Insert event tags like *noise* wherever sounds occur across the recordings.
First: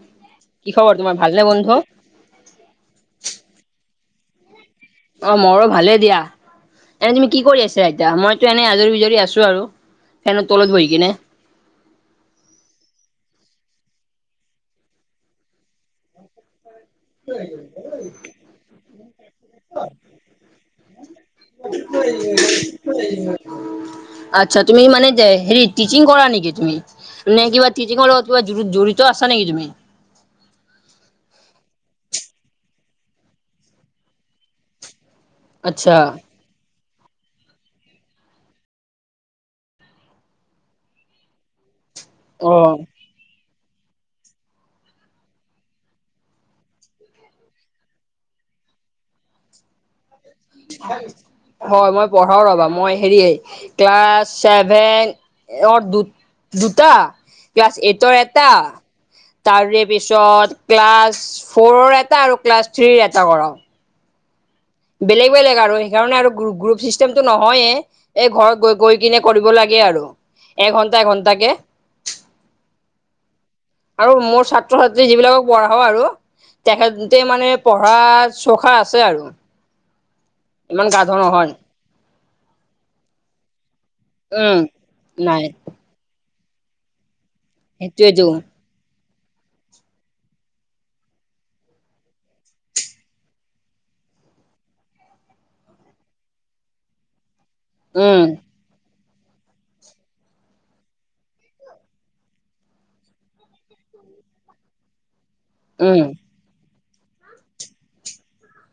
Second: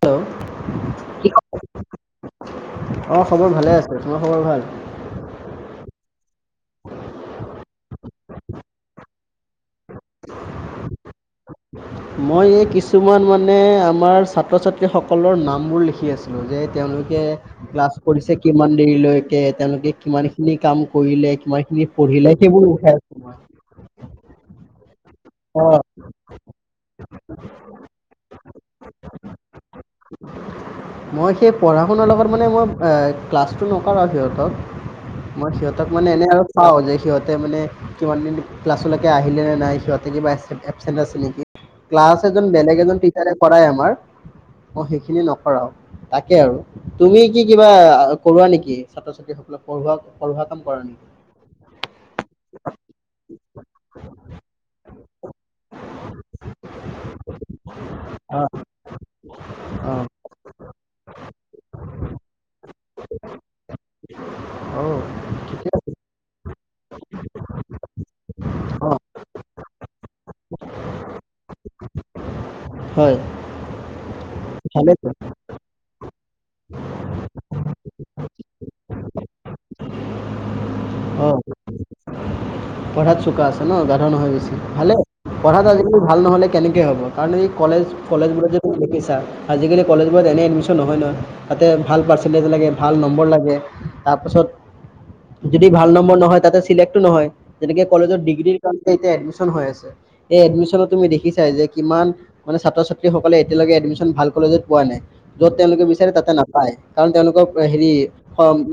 Hello কি খবৰ তোমাৰ কি ক ভালনে অ' বন্ধু? *unintelligible* প্ৰথমা খবৰ ভাল অ', মৰো ভালে দিয়া এনে তুমি কি কৰি আছা আতা মইতো এনেই আজৰি বিজৰি আছো আৰু ফেনৰ তলত বহি কিনে মই এই কিছুমান মানে আমাৰ ছাত্ৰ ছাত্ৰীসকলৰ নামবোৰ লিখি আছিলোঁ যে তেওঁলোকে ক্লাছ কৰিছে কিমান দেৰিলৈকে তেওঁলোকে কিমানখিনি কাম কৰিলে কিমানখিনি পঢ়িলে কেৱোৰ উঠাই আছ তোমই *unintelligible* আচ্ছা তুমি মানে যে হেৰি অঁ টিচিং কৰা নেকি তুমি নে কিবা টিচিংৰ লগত কিবা জড়িত আছা নেকি তুমি মই সেই পঢ়া আপোনাৰ লগত মানে মই ক্লাছটো নকৰো আৰু সিহঁতক মই সিহঁতক আচ্ছা মানে এনেই আৰু চাওঁ যে সিহঁতে মানে কিমানদিন ক্লাছলৈকে আহিলে নে নাই সিহঁতে কিবা এ এবচেণ্ট আছে নেকি ক্লাছ এজন অ। বেলেগ এজন টিচাৰে কৰাই আমাৰ অ *unintelligible* সেইখিনি নকৰাও তাকে আৰু তুমি কি কিবা কৰোৱা নেকি ছাত্ৰ ছাত্ৰী সকলক পঢ়োৱা পঢ়োৱা কাম কৰা নেকি? মই পঢ়াও ৰবা মই হেৰি ক্লাছ *unintelligible* েনৰ *unintelligible* দু দুটা ক্লাছ এইটৰ অ এটা তাৰে অ পিছত ক্লাছ ফ'ৰৰ এটা আৰু ক্লাছ থ্ৰীৰ এটা কৰাও অ বেলেগ বেলেগ ঠিকে আৰু আছে সেইকাৰণে আৰু গ্ৰুপ চিষ্টেমটো নহয়ে এই ঘৰত গৈ অ গৈ কিনে কৰিব লাগে আৰু এঘণ্টা এঘণ্টা কে হয় আৰু মোৰ ছাত্ৰ-ছাত্ৰী ভালেতো যিবিলাকক পঢ়াও আৰু। তেখেতে মানে পঢ়াত চখা আছে আৰু। ইমান গাধ অ নহয়। পঢ়াত চোকা আছে ন গাধ নহয় বেছি উম ভালে নাই পঢ়াত আজিকালি ভাল নহলে কেনেকৈ হ'ব কাৰণ এই কলেজ সেইটোয়েতো কলেজবোৰত যদি *unintelligible* দেখিছা। আজিকালি কলেজবোৰত এনেই এডমিশন নহয়, নহয় তাতে ভাল পাৰ্চেন্টেজ লাগে ভাল নম্বৰ লাগে। তাৰপাছত যদি ভাল নম্বৰ নহয় তাতে চিলেক্ট নহয় যেনেকে কলেজত উম ডিগ্ৰী। এতিয়া এডমিশন হৈ আছে এই এডমিশনত তুমি দেখিছাই যে কিমান মানে ছাত্ৰ ছাত্ৰী সকলে এতিয়ালৈকে ন *unintelligible* ভাল কলেজত পোৱা নাই য'ত তেওঁলোকে উম বিচাৰে তাতে নাপায়। কাৰণ তেওঁলোকৰ হেৰি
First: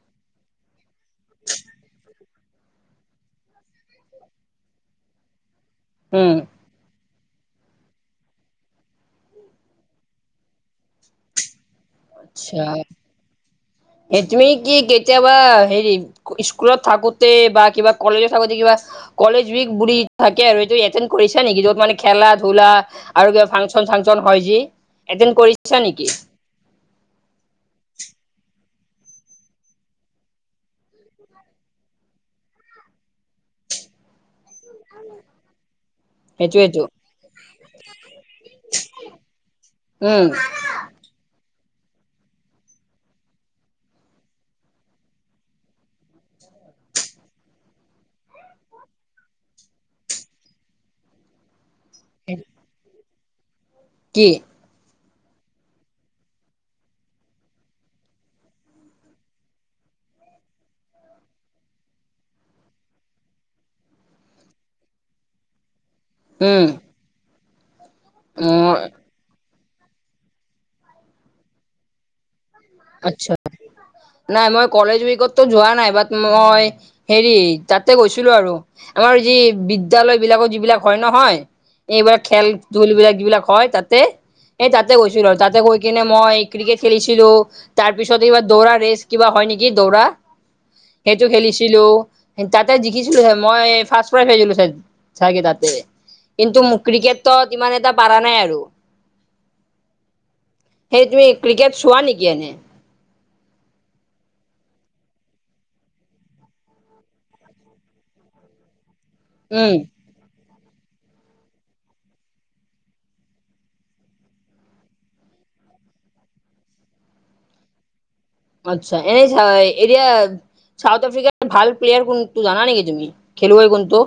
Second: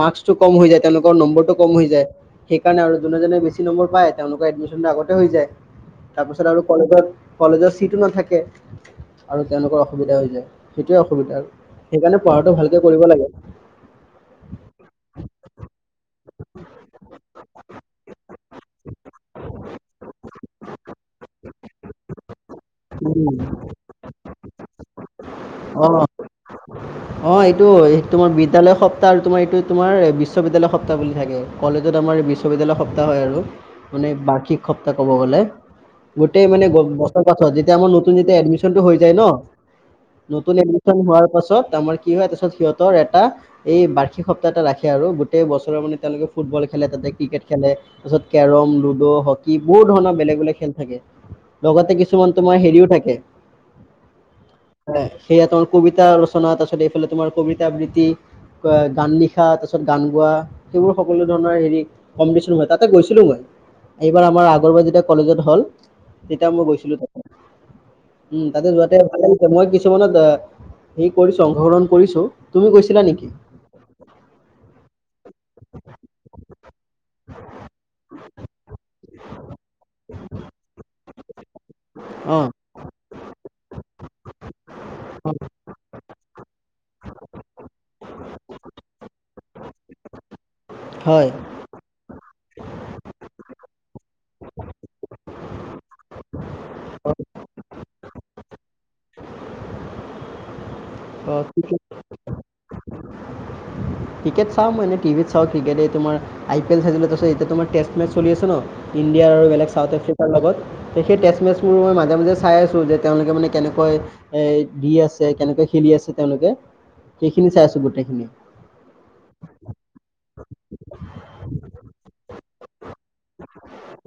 মাৰ্কচটো কম হৈ যায় তেওঁলোকৰ নম্বৰটো কম হৈ যায় সেইকাৰণে আৰু। যিজনে *unintelligible* বেছি নম্বৰ পায় তেওঁলোকৰ এডমিশন আগতে হৈ যায় উম তাৰপাছত আৰু কলেজত কলেজৰ ছিটো নাথাকে আৰু তেওঁলোকৰ অসুবিধা হৈ যায় সেইটোৱে অসুবিধা আৰু। মানে পঢ়াটো ভালকে কৰিব লাগে। হয়। *inaudible* তুমি কি কেতিয়াবা হেৰি স্কুলত থাকোতে বা কিবা কলেজত থাকোতে কিবা কলেজ বুলি থাকে আৰু এইটো এটেন্দ কৰিছা নেকি য'ত মানে খেলা ধূলা আৰু উম। কিবা ফাংচন চাংচন হয় যি এটেন্দ কৰিছা নেকি? অ এইটো সোমাৰ *unintelligible* বিদ বিদ্যালয় সপ্তাহ আৰু তোমাৰ এইটো তোমাৰ বিশ্ববিদ্যালয় সপ্তাহ বুলি থাকে কলেজত আমাৰ বিশ্ববিদ্যালয় সপ্তাহ হয় আৰু। মানে বাৰ্ষিক সপ্তাহ ক'ব গ'লে। গোটেই মানে সেইটোৱেটো বছৰ পাছত যেতিয়া আমাৰ নতুন যেতিয়া এডমিচন টো হৈ যায় ন। উম নতুন এডমিশন হোৱাৰ পাছত। আমাৰ কি হয় তাৰ পিছত সিহঁতৰ এটা এই বাৰ্ষিক সপ্তাহ এটা ৰাখে আৰু গোটেই বছৰৰ মানে তেওঁলোকে ফুটবল খ খেলে তাতে ক্ৰিকেট খেলে তাৰপিছত কেৰম। লুডো হকী বহুত ধৰণৰ বেলেগ বেলেগ খেল থাকে লগতে কিছুমান তোমাৰ হেৰিও থাকে কি? সেপয়া *unintelligible* তোমাৰ *unintelligible* কবিতা ৰচনা তাৰ পিছত এইফালে তোমাৰ কবিত আবৃত্তি। গান লিখা তাৰ পিছত গান গোৱা সেইবোৰ সকলো ধৰণৰ হেৰি কম্পিটিশন হয় তাতে গৈছিলো মই। এইবাৰ আমাৰ আগৰবাৰ যেতিয়া কলেজত হ'ল তেতিয়া উম মই গৈছিলো তাতে। উম, অ তাতে যোৱাতে ভাল লাগিছে, মই কিছুমানত অ' হে কৰিছো অংশগ্ৰহণ কৰিছোঁ। তুমি গৈছিলা নেকি? আচ্ছা নাই মই কলেজ উইকতো যোৱা নাই বাট মই হেৰি তাতে গৈছিলোঁ আৰু আমাৰ যি বিদ্যালয় বিলাকৰ যিবিলাক হয় নহয়। এইবিলাক অঁ খেল ধূলবিলাক যিবিলাক হয় তাতে এই তাতে গৈছিলোঁ আৰু তাতে গৈ কিনে মই ক্ৰিকেট খেলিছিলোঁ। তাৰপিছত এইবাৰ দৌৰা ৰেচ কিবা হয় নেকি? দৌৰা। হয় সেইটো খেলিছিলোঁ তাতে জিকিছিলোঁ আৰু মই ফাৰ্ষ্ট প্ৰাইজ পাইছিলোঁ চাগে তাতে। কিন্তু, মোক ক্ৰিকেটত ইমান এটা পাৰা নাই আৰু সেইটোৱে অঁ ক্ৰিকেট চোৱা নেকি এনে? ক্ৰিকেট চাওঁ মই এনে টিভিত চাওঁ ক্ৰিকেট তোমাৰ আই পি এ চাইছিলোঁ তাৰপিছত এতিয়া তোমাৰ টেষ্ট মেচ চলি আছে ন ইণ্ডিয়াৰ আৰু বেলেগ উম চাউথ আফ্ৰিকাৰ লগত। সেই টেষ্ট মেচ মোৰো মই মাজে মাজে চাই আছো যে তেওঁলোকে মানে কেনেকৈ এ দি আছে কেনেকৈ খেলি আছে তেওঁলোকে খিনি চাই আছোঁ গোটেইখিনিয়ে। আচ্ছা এই চাহ এতিয়া চাউথ আফ্ৰিকাৰ ভাল প্লেয়াৰ কোনটো জানা নেকি তুমি? খেলুৱাই কোনটো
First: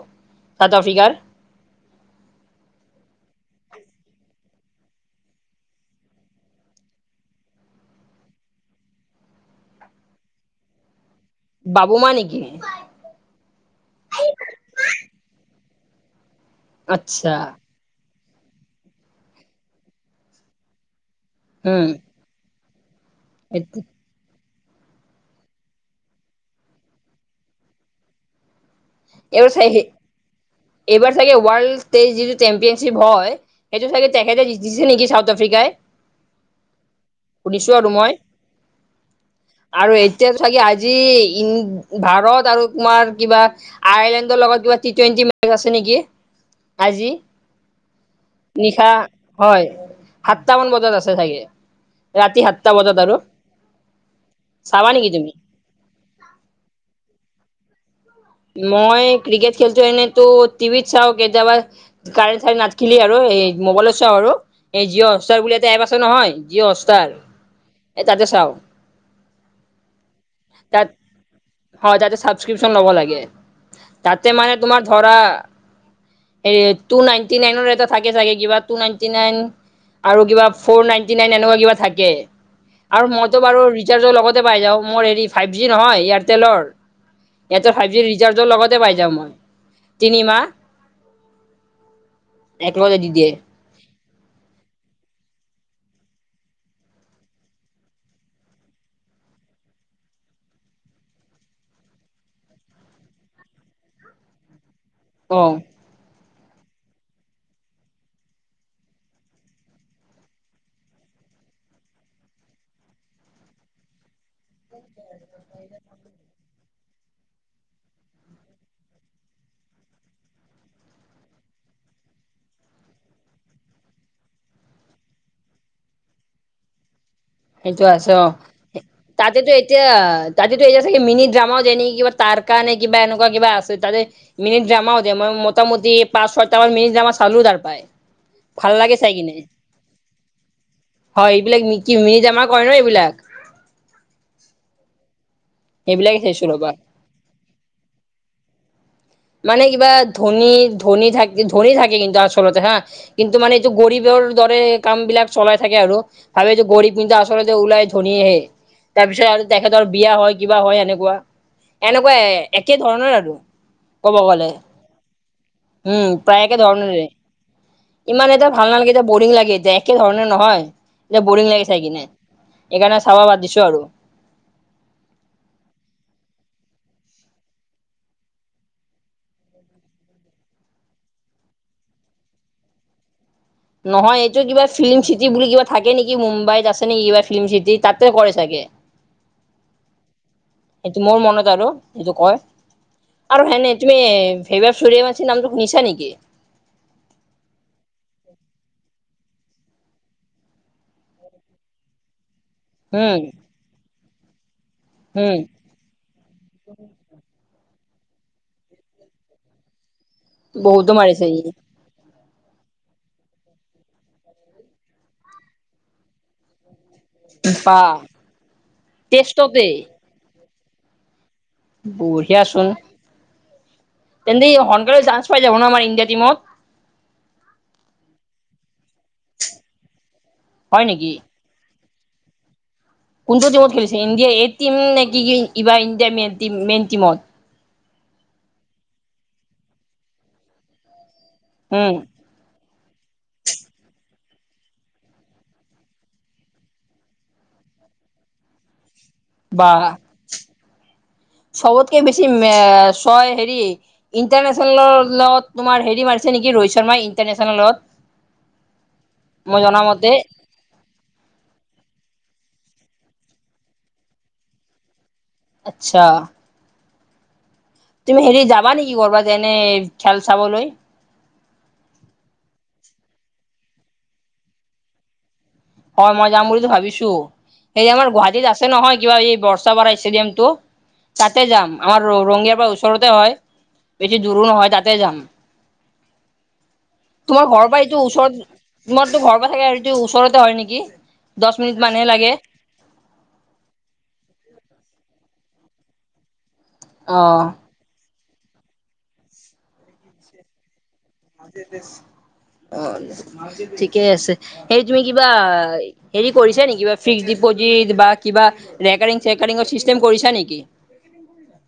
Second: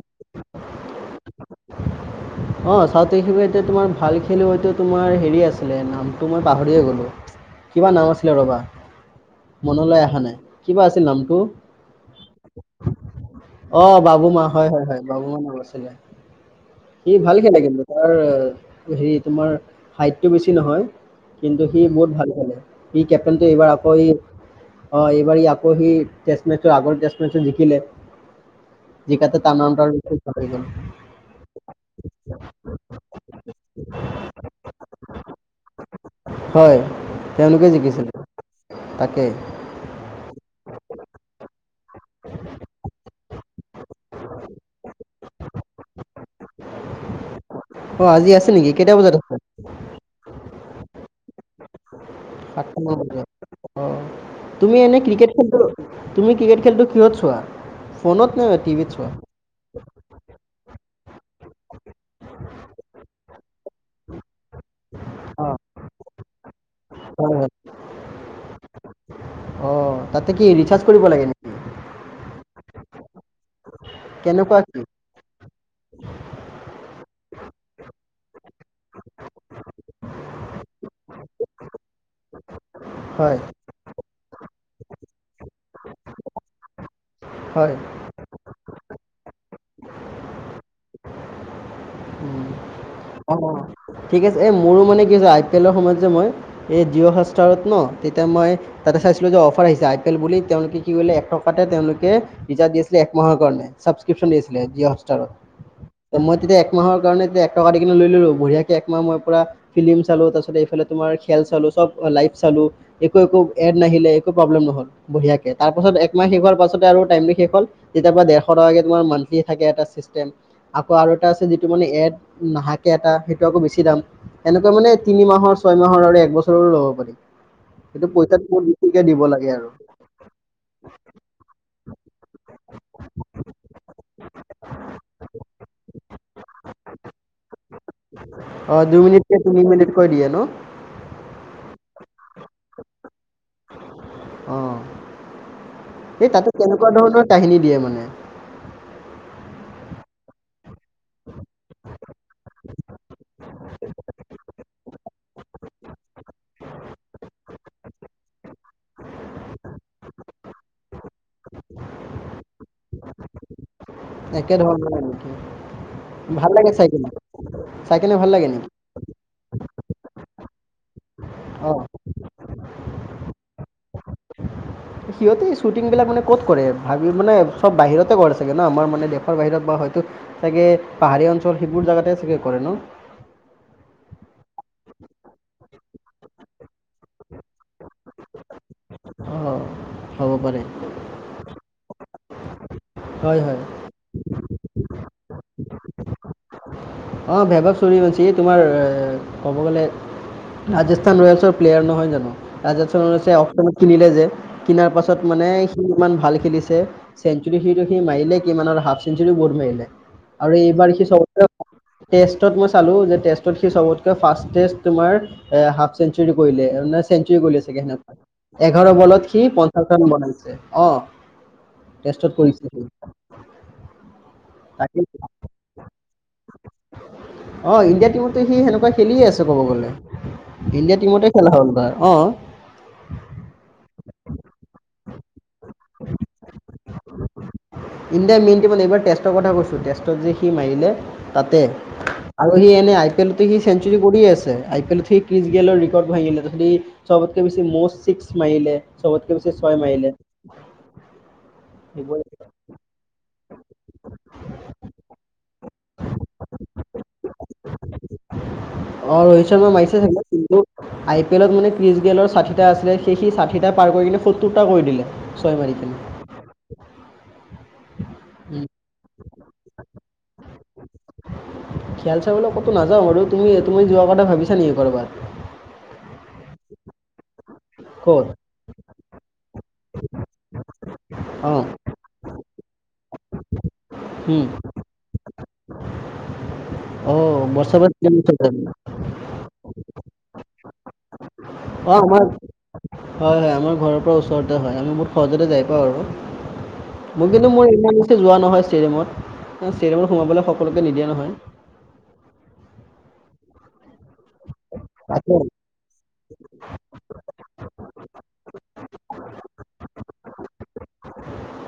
চাউথ আফ্ৰিকাৰ। অঁ চাউথ আফ্ৰিকাৰ তোমাৰ ভাল খেলোৱাইটো তোমাৰ হেৰি তোমাৰ হেৰি আছিলে নামটো মই পাহৰিয়ে গলোঁ। কিবা নাম আছিলে ৰবা মনলৈ অহা নাই কিবা আছিল নামটো। বাবু মা নেকি? অ' বাবু মা হয়, হয়, হয় বাবু মা নাম আছিলে সি আচ্ছা ভাল খেলে কিন্তু। তাৰ হেৰি তোমাৰ হাইটটো বেছি নহয়। কিন্তু সি উম বহুত ভাল খেলে‌। ই কেপ্টনটো এইবাৰ আকৌ ই অ' এইবাৰ আকৌ সি টেচমেচত আগৰ টেচমেচত জিকিলে। যিকাতে এইবাৰ তাৰ চাই নামটা বেছি ওচৰে। এইবাৰ চাগে ৱৰ্ল্ড টে যিটো চেম্পিয়নশ্বিপ হয়, সেইটো চাগে তেহেতে জিকিছে নেকি চাউথ আফ্ৰ বিগাই হয়, তেওঁলোকে জিকিছিল। আৰু এতিয়া চাগে আজি ই ভাৰত আৰু তোমাৰ আইলেণ্ডৰ লগত কিবা টি টুৱেণ্টি মেচ আছে নেকি আজি। অ আজি আছে নেকি নিশা কেইটা বজাত আছে হয়, সাতটামান বজাত আছে চাগে ৰাতি সাতটা আকৌ ন আৰু বজাত অ' তুমি চাবা এনে নেকি তুমি? ক্ৰিকেট খেলটো তুমি ক্ৰিকেট খেলটো কিহত চোৱা। ফোনত নে টিভিত মই চোৱা ক্ৰিকেট খেলটো এনেইতো টিভিত চাওঁ, কেতিয়াবা কাৰেণ্ট চাইণ্ট নাথাকিলে আৰু এই মোবাইলত চাওঁ আৰু এই জিঅ' হটষ্টাৰ অ বুলি এটা এপ আছে নহয় জিঅ' হটষ্টাৰ হয় এই তাতে চাওঁক। হয় অ তাতে কি ৰিচাৰ্জ তাত কৰিব লাগে নেকি অ' তাতে চাবকিউচন ল'ব লাগে। তাতে মানে কেনেকুৱা কি তোমাৰ ধৰা এই টু নাইনটি নাইন এটা থাকে চাগে কিবা। টু নাইটি নাইন আৰু কিবা ফৌৰ নাইনটি নাইন এনেকা কিবা থাকে। আৰু মইতো হয় বাৰু ৰিচাৰ্জৰ লগতে পাই যাওঁ, মোৰ হেৰি ফাইভ জি নহয়, এয়াৰটেলৰ ইয়াতে হয় ফাইভ জিৰ ৰিচাৰ্জৰ লগতে পাই যাওঁ মই। উম, তিনিমাহ। একেলগে দি দিয়ে। অ অ ঠিক আছে, এই মোৰো মানে কি হৈছে আই পি এলৰ সময়ত যে, মই এই জিঅ' হষ্টাৰত ন' তেতিয়া মই তাতে চাইছিলোঁ যে, অফাৰ আহিছে আই পি এল বুলি তেওঁলোকে কি কৰিলে এক টকাতে তেওঁলোকে ৰিচাৰ্জ দিছিলে এক মাহৰ কাৰণে চাবক্ৰিপচন দি আছিলে জিঅ' *unintelligible* অ'। ত' মই তেতিয়া একমাহৰ কাৰণে এক টকা দি কেনে লৈ ল'লো বঢ়িয়াকে একমাহ মই পুৰা ফিল্মিম চালোঁ, তাৰপিছত এইফালে তোমাৰ খেল চালোঁ, চব লাইভ চালোঁ, একো, একো এড নাহিলে প্ৰব্লেম নহ'ল, বঢ়িয়াকে তাৰ পাছত একমাহ শেষ হোৱাৰ পাছত আৰু ট শষ হ'ল যেতি দেৰশ টোৰ *inaudible* থাকে এটা চিষ্টেম আকৌ আৰু এটা আছে যিটো মানে এড নাহাকে এটা সেইটো আকৌ বেছি দাম। এনেকুৱা মানে তিনি মাহৰ ছয় মাহৰ আৰু এক বছৰৰো ল'ব পাৰিম। সেইটো আছে অ'। লাগে তাতেতো আৰু এতিয়া অ, তাতেতো এতিয়া চাগে মিনি ড্ৰামাও যাই নেকি কিবা তাৰ কাৰণে কিবা এনেকুৱা কিবা আছে তাতে মিনিট ড্ৰামাও দে মই মোটামুটি পাঁচ, ছয়টা মান মিনিট ড্ৰামা চালো তাৰ পায়। অ, দুই মিনিট কে তিনি মিনিট কৈ দিয়ে ন' হয় এইবিলাক মিকি মিনি জামা কৰে ন' এইবিলাক। অ', সেইবিলাকে এই চাইছো তাতো ৰ'বা কেনেকুৱা ধৰণৰ কাহিনী দিয়ে মানে। মানে কিবা ধনী-ধনী থাক ধনী থাকে কিন্তু আচলতে হা কিন্তু মানে এইটো গৰীবৰ দৰে কাম বিলাক চলাই থাকে আৰু ভাবে যে গৰিব কিন্তু আচলতে ওলাই ধনীয়েহে। তাৰ পিছত আৰু তেখেতৰ বিয়া হয় কিবা হয় এনেকুৱা। এনেকুৱা এ একে ধৰণৰ আৰু। ক'ব গ'লে একে ধৰণৰ নেকি? উম, প্ৰায় ভাল একে লাগে চাই ধৰণৰে। কিনে চাই কিনে ইমান লাগে এতিয়া ভাল নেকি নালাগে এতিয়া বৰিং লাগে এতিয়া একে ধৰণে নহয় এতিয়া বৰিং লাগে অঁ চাই কিনে। এইকাৰণে চাব বাদ দিছো আৰু। সিহঁতে এই শ্বুটিং বিলাক মানে ক'ত কৰে ভাবি মানে চব বাহিৰতে কৰে চাগে ন' আমাৰ মানে দেশৰ বাহিৰত বা হয় তু চাগে পাহাৰীয়া অঞ্চল সেইবোৰ জাগাতে চাগে কৰে ন? *inaudible* নহয় এইটো কিবা ফিল্ম চিটি বুলি কিবা থাকে নেকি মুম্বাইত আছে নেকি কিবা ফিল্ম চিটি তাতে কৰে চাগে। অঁ হ'ব পাৰে এইটো মোৰ মনত আৰু সেইটো কয়। হয় আৰু হয় সেনে তুমি ভেইভব চুৰিয়া বঞ্চি নামটো শুনিছা নেকি? অ, ভেবৱ চুৰিয়া বঞ্চি এ তোমাৰ ক'ব গ'লে ৰাজস্থান ৰয়েলছৰ প্লেয়াৰ নহয় জানো? ৰাজস্থান উম ৰয়েলচে *unintelligible* কিনিলে যে কিনাৰ পাছত উম মানে সি ইমান ভাল খেলিছে চেন সিটো সি মাৰিলে কিমান আৰু হাফ চেঞ্চুুৰী বওট মাৰিলে আৰু বহুতো এইবাৰ সি মাৰিছে ই চব ষ্ট মই চালো যে েষ্টত সি চবতক ফে তমাৰ এ হাফ চেঞ্চ কৰিলে *inaudible* চেঞ্চী গল আছে বা স এঘাৰ বলত সি টেষ্টতে পঞ্চাশ ৰান বনাইছে অ *inaudible* টেষ্টত বঢ়িয়াচোন কৰিছিল। তেন্তে সোনকালে জান্স পাই যাব ন আমাৰ ইণ্ডিয়া টীমত। অ' ইণ্ডিয়া টিমতো সি সেনেকুৱা খেলিয়ে আছে কব গলে হয় ইণ্ডিয়া নেকি টিমতে খেলা হয়। াৰ অ *inaudible* কোনটো টিমত খেলিছে ইণ্ডিয়া এই টিম নেকি কি ইবাৰ ইণ্ডিয়াৰ মেইন - মেইন টিমত? ইণ্ডিয়াৰ মেইন টিমত এইবাৰ টেষ্টৰ কথা কৈছোঁ টেষ্টত যে সি মাৰিলে। তাতে উম আৰু সেই ই পি এল সিঞ্চী কৰি আছে আই এলত স্ৰ গেলৰ ৰেকৰ্ড ভাঙিলেবতকে বেছি ছিক্স মাইলে। ে বছি বা ছয় মাইলে *inaudible* চবতকে বেছি ছয় হেৰি ইন্টাৰনেচনেলৰ লগত তোমাৰ হ মাৰিছে নেকি ৰোহিত শৰ্মা ইণ্টাৰনেশ্যনেল লগত। অ ৰোহিত শৰ্মা মাৰিছোগে কিু আই পি এলত মানে ক্ৰিচ গেলৰ াঠিটা *inaudible* আছিলে সেই সি ষাঠিটা পাৰ কৰি কিনে সত্তৰটা কৰি দিলে ছয় মাৰি আচ্ছা খিনি। তুমি হেৰি যাবা নেকি কৰবা যেনে খেল চাবলৈ? খিয়াল চাবলৈ ক'তো নাযাওঁ বাৰু তুমি- তুমি যোৱাৰ কথা ভাবিছা নেকি ক'ৰবাত? হয় মই যাম বুলিো ভাবিছো, এই আমাৰ ক'ত গুৱাহাটীত আছে নহয় কিবা এই াৰ ষ্টেডিয়াম টো তাতে অঁ যাম আমাৰ ৰঙিয়াৰ পৰা ওচৰতে হয়। বেছি দৰো নহয় তাতে যাম। অঁ তোমাৰ ঘৰ পৰা বৰ্ষাপাত এইটো ওচৰত তোমাৰতো ঘৰৰ পৰা থাকে আৰুটো ওচৰতে হয় নেকি? দচ মিনিট অঁ মানহে আমাৰ লাগে। হয় হয় আমাৰ ঘৰ ওচৰতে হয়। হয় আমি বহুত সহজতে যাই পাওঁ, আৰু মোৰ অ'। কিন্তু মোৰ যোৱা নহয় ষ্টেডিয়ামত, ষ্টেডিয়ামত সোমাবলৈ সকলো অ', ঠিকেই আছে হে তুমি কিবা হেৰি কৰিছা নেকি বা ফিক্স ডিপজিট বা কিবা ৰেকাৰিং চেকাৰিংৰ চিষ্টেম কৰিছা নেকি? পিকেটিং কৰিলা?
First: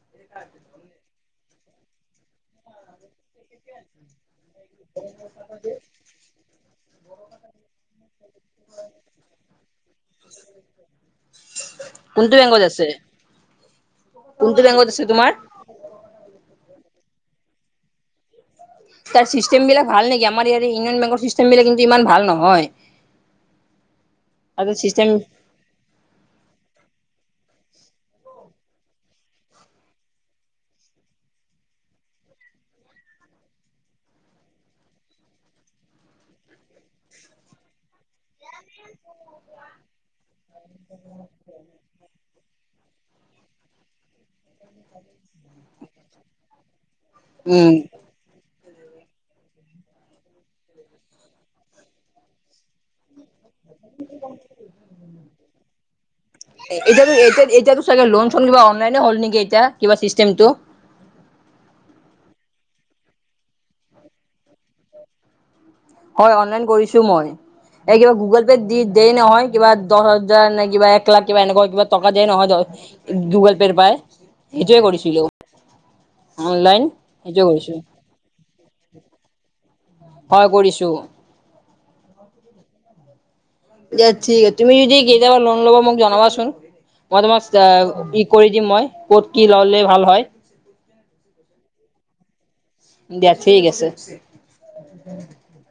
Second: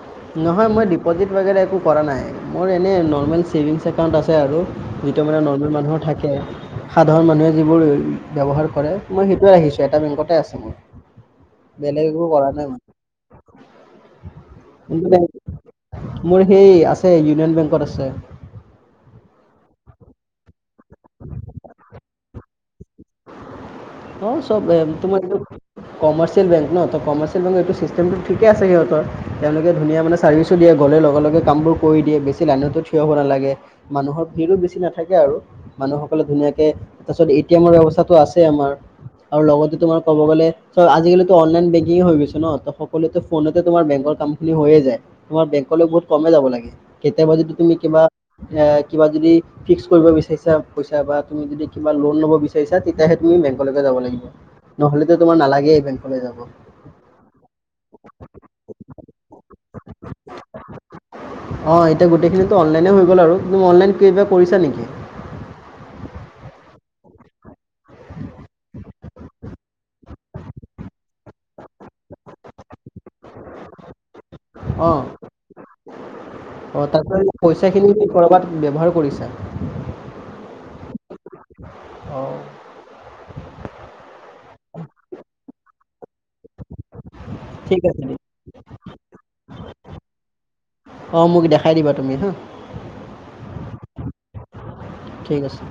নহয় মই ডিপ'জিট বাগেৰে একো কৰা নাই, মোৰ এনেই নৰ্মেল ছেভিংছ একাউণ্ট আছে। আছে আৰু যিটো মানে নৰ্মেল মানুহৰ থাকে, সাধাৰণ মানুহে যিবোৰ ব্যৱহাৰ কৰে। মই সেইটোৱে আহিছো এটা বেংকতে আছে মোৰ, বেলেগ একো কোনটো কৰা বেংকত নাই আছে? মই। কোনটো *unintelligible* বেংকত আছে তোমাৰ? মোৰ সেই আছে আছে ইউনিয়ন বেংকত আছে। তাৰ চিষ্টেম বিলাক ভাল নেকি? আমাৰ ইয়তে ইউনিয়ন বেংকৰ চিষ্টেম বিিলাক কিন্ত ইমান ভাল নহয়। অ', চব আৰু চিষ্টেম তোমাৰ কমাৰ্চিয়েল বেংক ন, ত' কমাৰ্চিয় বেংক এইটো চিষ্টেমটো ঠিকে আছে সিহঁতৰ, তেওঁলোকে ধুনীয়া মানে ছাৰ্ভিছো দিয়ে গ'লে লগে লগে কামবোৰ কৰি দিয়ে বেছি লাইনত থিয় হ'ব নালাগে, মানুহৰ ভিৰো বেছি নাথাকে আৰু, মানুহসকলে ধুনাকে তাৰপিছত এটি ব্যৱস্থা আছে আমাৰ, আৰু লগতে তোমাৰ ক'ব গ'লে চ আজিকালি অনলাইন বেগিং হৈ গৈছে ন, ত ফোনেতে তোমাৰ বেংকৰ কাম হৈয়ে যাই, তমাৰ বেংক বহুত কম যাব লাগে, কেতিয়াবা যদি তুমি উম, কিবা এ কিবা যদি ফিক্স কৰিব বিচাৰিছা পইচা বা তুমি যদি কিবা লোন ল'ব বিচাৰিছা তেতিয়া তুমি বেংকলৈকে যাব লাগিব, নহলেতো তোমাৰ নালাগ বেংকলৈ যাব। এতিয়ো এতিয়া এতিয়াতো চাগে লোন চোন কিবা অনলাইনে হ'ল নেকি এতিয়া কিবা চিষ্টেমটো? অ', এতিয়া গোটেইখিনিতো অনলাইনে হৈ গ'ল আৰু, তুমি অনলাইন কিবা কৰিছা নেকি? হয় অনলাইন কৰিছো মই, এই কিবা গুগল পে দি দিয়েই নহয় কিবা দহ হাজাৰ নে কিবা এক লাখ কিবা এনেকুৱা কিবা টকা দিয়ে নহয় গুগল পে'ৰ পাই। এইটোৱে কৰিছিলো। অনলাইন অ' তাৰ সেইটোৱে কৰিছো পইচাখিনি কৰ'বাত ব্যৱহাৰ কৰিছা? কৰিছোঁ। অঁ দ ঠিক আছে, তুমি যদি কেতিয়াবা লোন ল'বা মোক জনাবাচোন। মই তোমাক ঠিক আছে ই দিয়া। কৰি দিম মই ক'ত কি ললে ভাল হয়। অ' মোক দেখাই দিবা তুমি হা। দিয়া ঠিক আছে। ঠিক আছে।